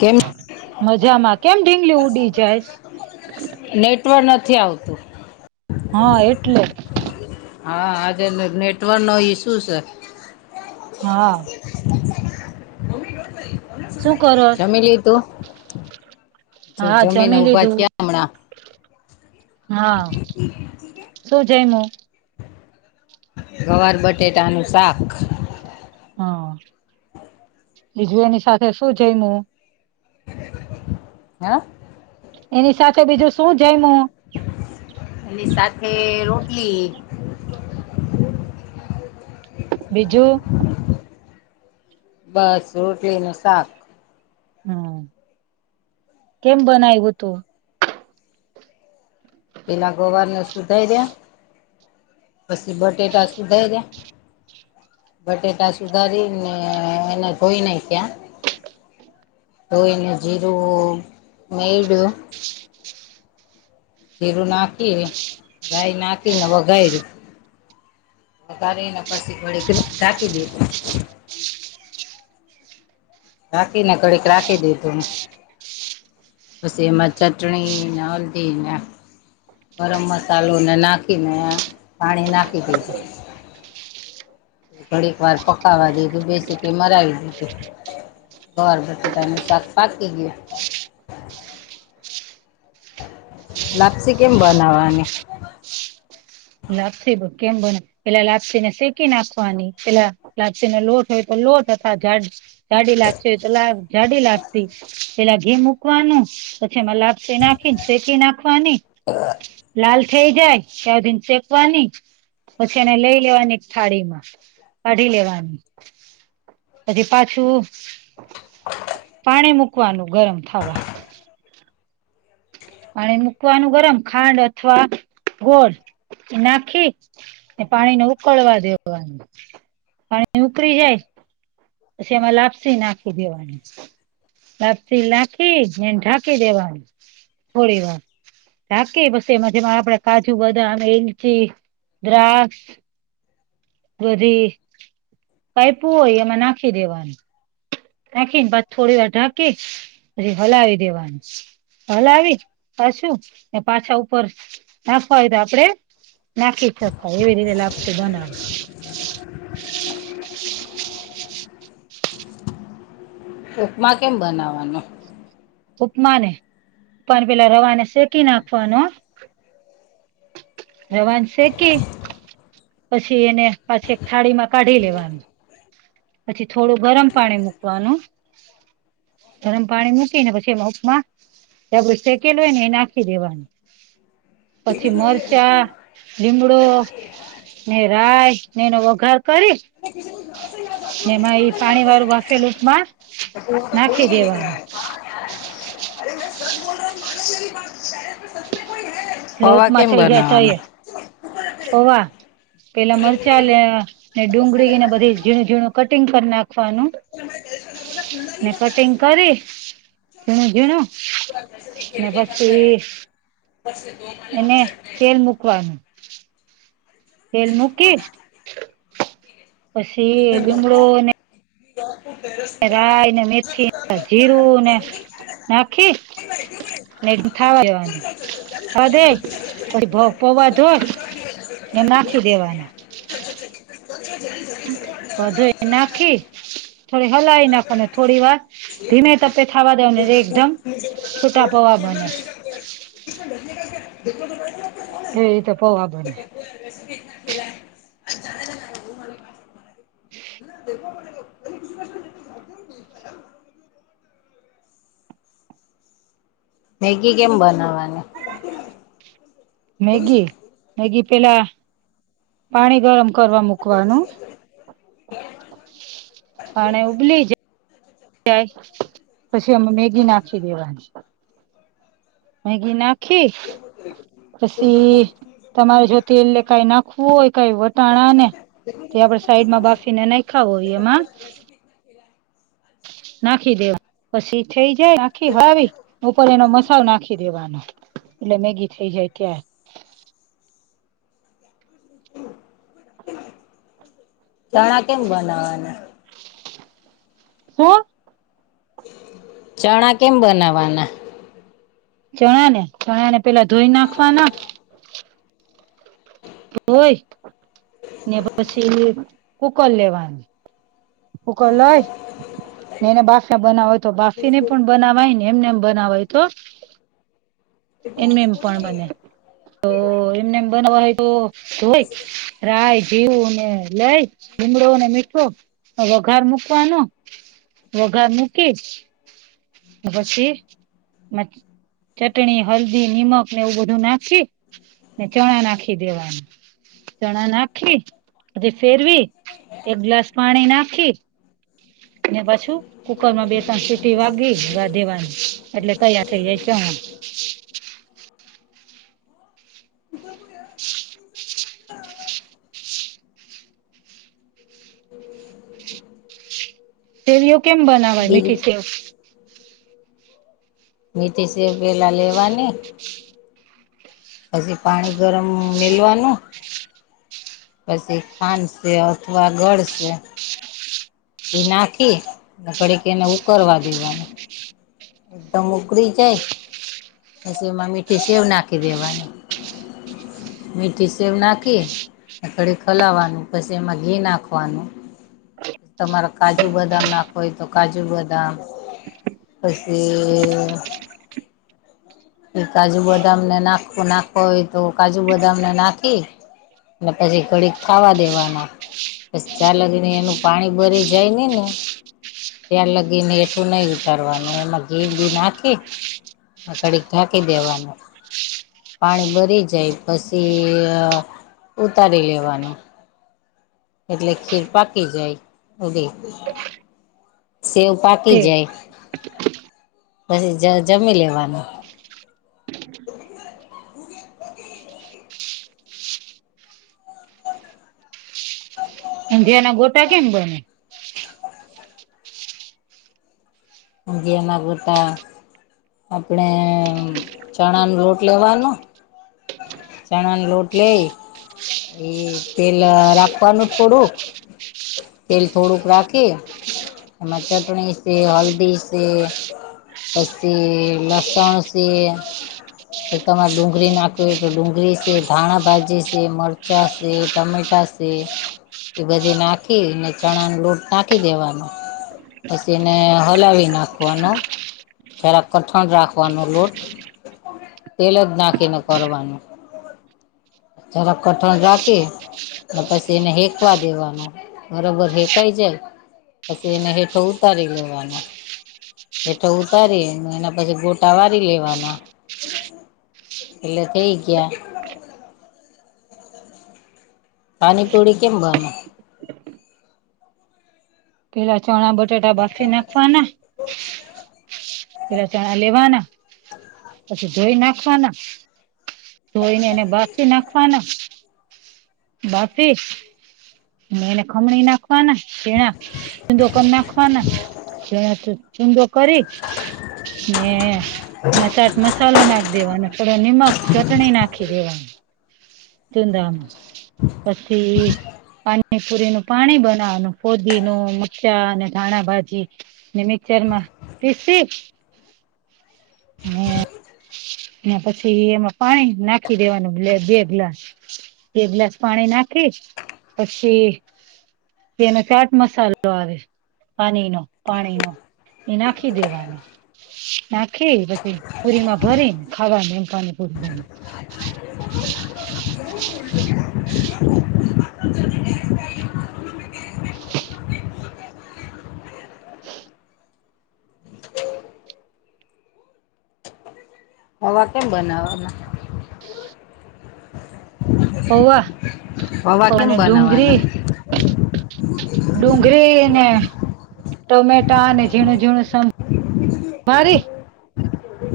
કેમ મજામાં કેમ ઢીંગલી ઉડી જાય. નેટવર્ નથી આવતું. હા એટલે. હા આજે નેટવર્કનો ઇસ્યુ છે. હા. શું કરો? જમી લીધું હા જમીને જમી ઉભા લીધું. થયા હમણાં હા, શું જઈમ? ગવાર બટેટાનું શાક. હા, બીજું એની સાથે શું જાયમુ? હ? એની સાથે બીજું શું જમું? અનેની સાથે રોટલી. બીજું? બસ રોટલી નું શાક. હમ કેમ બનાવ્યું હતું? પેલા ગોવારને સુધાઈ દે, પછી બટેટા સુધાઈ દે. બટેટા સુધારી ને એને જોઈ નહ ત્યાં. તોઈને જીરરો મેડ. ખીરું નાખી, રાય નાખીનેવ વધારું. તારે એને પછી વળી ઢાકી દીધી. રાખી ને કડીક રાખી દી તું. સીમાં ચટણી ના હલ્દી ના. ગરમ મસાલો ને નાખીને, પાણી નાખી દીધું. થોડીક વાર પકવા દેધું બેસી કે મરાવી દીધું. ગવાર બટેટા નું શાક પાકી ગયું. લાપ્સી કેમ બનાવાની? લાપસી ભ કેમ બોને પેલા લાપસી ને શેકી નાખવાની, પેલા- લીને લોટ હોય તો લોટ અથ ઝાડ. જાડી લાગતી તો લ જાડી લાગતી પેલા ઘે મૂકવાનું. પછી એમાં લાપસી નાખીને શેકી નાખવાની લાલ થઈ જાય ત્યાધી. કવાની પછી એને લઈ લેવાની એક થાળી માં કાઢી લેવાની. પછી પાછું, પાણી મૂકવાનું ગરમ થાવા. પાણી મૂકવાનું ગરમ ખાંડ અથવા ગોળ, એ નાખી. પાણીને ઉકળવા દેવાનું, પાણી ઉકળી જાય. પછી એમાં લાપસી નાખી દેવાની. લપથી નાખી ને ઢાંકી દેવાનું. થોડી વાર રાખ બસ એમાં જેમાં આપડે કાજુ બદામ એલચી. દ્રાક્ષ. બધી પઈપું હોય એમાં નાખી દેવાનું. નાખીને પાછ થોડી વાર ઢાંકી પછી હલાવી દેવાનું. હલ આવી પાછું ને પાછા ઉપર નાખવાય તો આપડે. નાખીાય એવી રીતે લ આપશે બના. [inaudible] મા કેમ બનાવવાનું. ઉપમાને ઉપમાન પેલા રવાને શેકી નાખવાનો. રવાન છેે કે. પછી એને પાછી એક થાળી માં કાઢી લેવાનું. પછી થોડું ગરમ પાણી મૂકવાનું. ગરમ પાણી મૂકીને પછી એમાં ઉપમા. ત્યાં શેકેલ હોય ને એ નાખી દેવાની. પછી મરચાં લીમડો. ને રય ને એનો વઘાર કરી. [unintelligible] ને એમાં એ પાણી વાળું વાફેલુંપમાં નાખી દેવાનું. અરે મે બલ. લોપમાં થઈ જાય તો એ પવા પેલા મરચા લે. ને ડુંગળીને બધી ઝીણું ઝીણું કટિંગ કરી નાખવાનું. ને કટિંગ કરી. ઝીણું ઝીણું ને પછી. પછી તો. એને તેલ મુકવાનું. તેલ મૂકી પછી બીમડો ને. પેરેસ. રાય ને મેથી જીરું ને નાખી. નેટ થાવા જવાનું. થ દે પછી પૌવા ધ હોય એમ નાખી દેવાનુ. [unintelligible] વધધુ એ નાખી. થોડી હલાવી નાખવા થોડી વાર ધીમે તપે થાવા દવા ને એકદમ. ખતાા પવા બન. એ તો પોવા બોને. હમ. [unintelligible] મેગી કેમ બનાવાની. મેગી મેગી પેલા. પાણી ગરમ કરવા મૂકવાનું. અને ઉબલી જ. ત પછી અમે મેગી નાખી દેવાની છે. મગી નાખી. પછી તમારે જો તે એલે કઈ નાખવું હોય કઈ વટાણા ને તે આપડણે સાઈડમાં બાફીને ના ખાવો હો એમાં નાખી દેવા. પછી થઇ જાય આખી હ આવી ઉપર એનો મસાલ નાખી દેવાનો. એટલે મેગી થઇ જાય ક્યાં. ચણા કેમ બનાવવાના. શુ. ચણા કેમ બનાવાના. ચણા ને ચણા ને પેલા ધોઈ નાખવા ના. હોય ને પછી કુકર લેવાની હો લય ને એને બાસ બનાવય તો બાસી ને પણ બનાવાય ને એમને એમ બનાવાય તો એમ એમ પણ બને તો એમને એમ બનાવા હોય તો જોય રાય જીવું ને લઈ. લીગડો અને મીઠો વઘાર મૂકવાનો વઘાર મૂકી. પછી ચટણી હલ્દી નિમક ને એવું બધું નાખી ને ચણા નાખી દેવાનું. ચણા નાખી અને ફેરવી એક ગ્લાસ પાણી નાખી. ને પાછું. કુકર માં બેસણ સીટી વાગી દેવાની એટલે તૈયાર થઇ જાય ચણ સેવીઓ કેમ બનાવાય બીજી મીઠી સેવ. મીઠી સેવ પલા લેવાની. પછી પાણી ગરમ મેેલવાનું. પછી કાનસે અથવા ગળસે એ નાખી ઘડી કે એને ઉ કરવારવા દેવાનું. એકદમ ઉકળી છે જસ એમાં મઠ્ઠી સબ નાખી દેવાની. મીઠી સેવ નાખી. ખડી ખોલાવાનું પછી એમાં ઘી નાખવાનુ તમારે કાજુ બદામ નાખો હોય તો કાજુ બદામ પછી એ કાજુ બદામને નાખ નાખ હોય તો કાજુ બદામને નાખી એટલે પછી ઘડીક ખાવા દેવાની. બસ ચાાલકને એનું પાણી ભરી જાય ને ને તાર લગી ને એઠું નહી ઉતરવાનું. એમાં ઘી બી નાખી કડીક ઢાંકી દેવાનું. પાણી ભરી જાય પછી ઉતારી લેવાનું. એટલે ખીર પાકી જાય ઉ સેવ. પાકી સેવ જાય પછી જમી લેવાનું. એ. અધિયા ના ગોટા કેમ બને જે એમાં બટા આપણેે ચણા ન લોટ લેવાનો. ચણાને લોટ લઈ. એ તેલ રાખવાનું થોડું તેલ થોડુંક રાખીએ. એમાં ચટણી છે હલ્દી છે. પછી લસણ સ પી તમારે ડુંગળી નાખ તો ડુંગળી છે ધાણા ભાજી છે મરચાં છે ટમેટા છે એ બધે નાખી ને ચણા ન લોટ નાખી દેવાનો પછી એને હલાવી નાખવાના. જરા કઠણ રાખવાનો લોટ તેલ જ નાખીને કરવાનું. જરા કઠણ રાખી ને પછી એને હેકવા દેવાનું. બરોબર હેકાય જાય પછી એને હેઠે ઉતારી લેવાનું. પેઠો ઉતારીને એના પછી ગોટા વારી લેવાના. એલે થઠી ગયા. પાણીપૂડી કેમ ભરમે. પેલા ચણા બટેટા બાસી નાખવાના. [inaudible] પેહલા ચણા લેવાના પછી ધોઈ નાખવાના. ધોઈને એને બાફી નાખવાના. બાફી એને ખમણી ના ખવાના ઝીણા છુંદો કર નાખવાના છુંદો કરી ને એમાં ચાટ મસાલો નાખ દેવાનો, થોડો નિમક ચટણી નાખી દેવાનું. [unintelligible] હ. પછી પાણીપુરીનું પાણી બનાવાનું, ફોદીનો, મરચાંને ધાણા ભાજી. ને મિક્સરમાં પીસી ને ને પછી એમાં પાણી નાખી દેવાનું બ બે ગ્લાસ. બે ગ્લાસ પાણી નાખી પછી એનો ચાટ મસાલો આવે. પાનીનો પાણીનો એ નાખી દેવાનો. નાખી પછી પુરીમાં ભરીને ખાવાનું એમ ખાવાની પુરી ભરીને. હવાર કેમ બનાવામાં. પૌવા. હવા કેમ અને બનાવાના. ડુંગળી ડુંગળી ને ટમેટાને ઝીણું-ઝીણું સ [inaudible]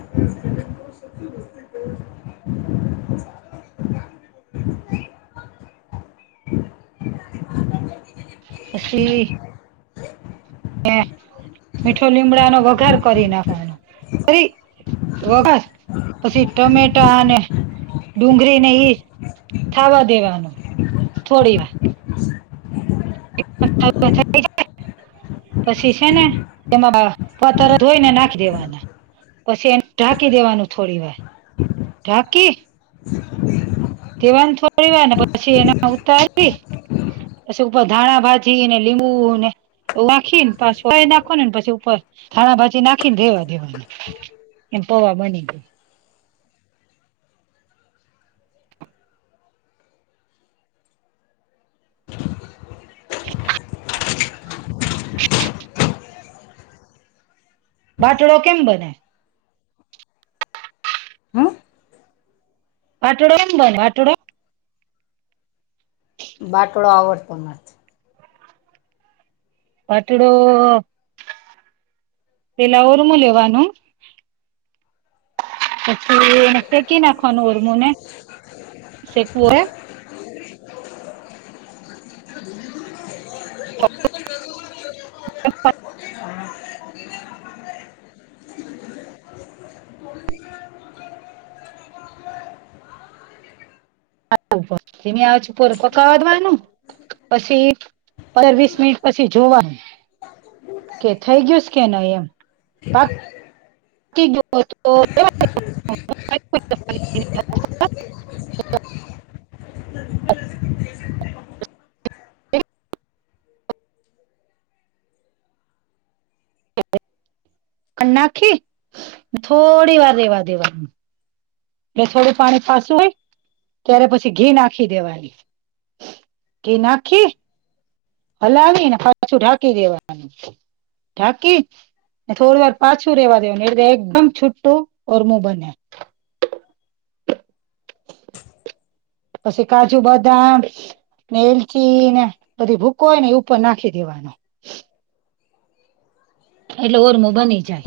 હમ. પછી ને મીઠો લીમડાનો વઘાર કરી નાખવાનો કરી. વઘાર, પછી ટમેટાને ડુંગળી ને ઈ થાવા દેવાનું થોડી વાર. [inaudible] પછી શે ને એમાં પતર ધોઈને નાખી દેવાના. પસી એને ઢાંકી દેવાનું થોડીવાર ઢાંકી. દેવાન થોડીવાર ને પછી એને ઉતારી પછી ઉપર ધાણાભાજીને લીંબુને નાખી ને પાછું હુકાવીને પછી ઉપર ધાણાભાજી નાખીન રેવા દેવાનું. એમ પૌવા બની ગઈ. બાટડો કેમ બને? હ? પાટોડો કે બને પાટડો? બાટડો આવો જ [unintelligible] પાટડો પેલા ઉરમું લેવાનું. પછી એન શેકી નાખવાનું ઉરમુંને શેકવું એ [inaudible] [inaudible] ધીમી આંચ પર પક્કડવા નું પછી પંદર વીસ મિનિટ પછી જોવાનું કે થઈ ગયું છે કે નહીં એમ એ તો [inaudible] ત [inaudible] [unintelligible] અન નાખી અન થોડીવાર રહેવા દેવાનું. એ થોડું પાણી પાસું હોય ત્યારે પછી ઘી નાખી દેવાનું. કે નાખી હલાવીને પાછું ઢાંકી દેવાનું ઠાકી થોડી વાર પાછું રેવા દેવા ને એટલે એકદમ છુટું ચુરમુ બને પછી કાજુ બદામ ને એલચી ને બધી ભૂકો હોય ને એ ઉપર નાખી દેવાનો. [inaudible] એટલે ઓરમો બની જાય.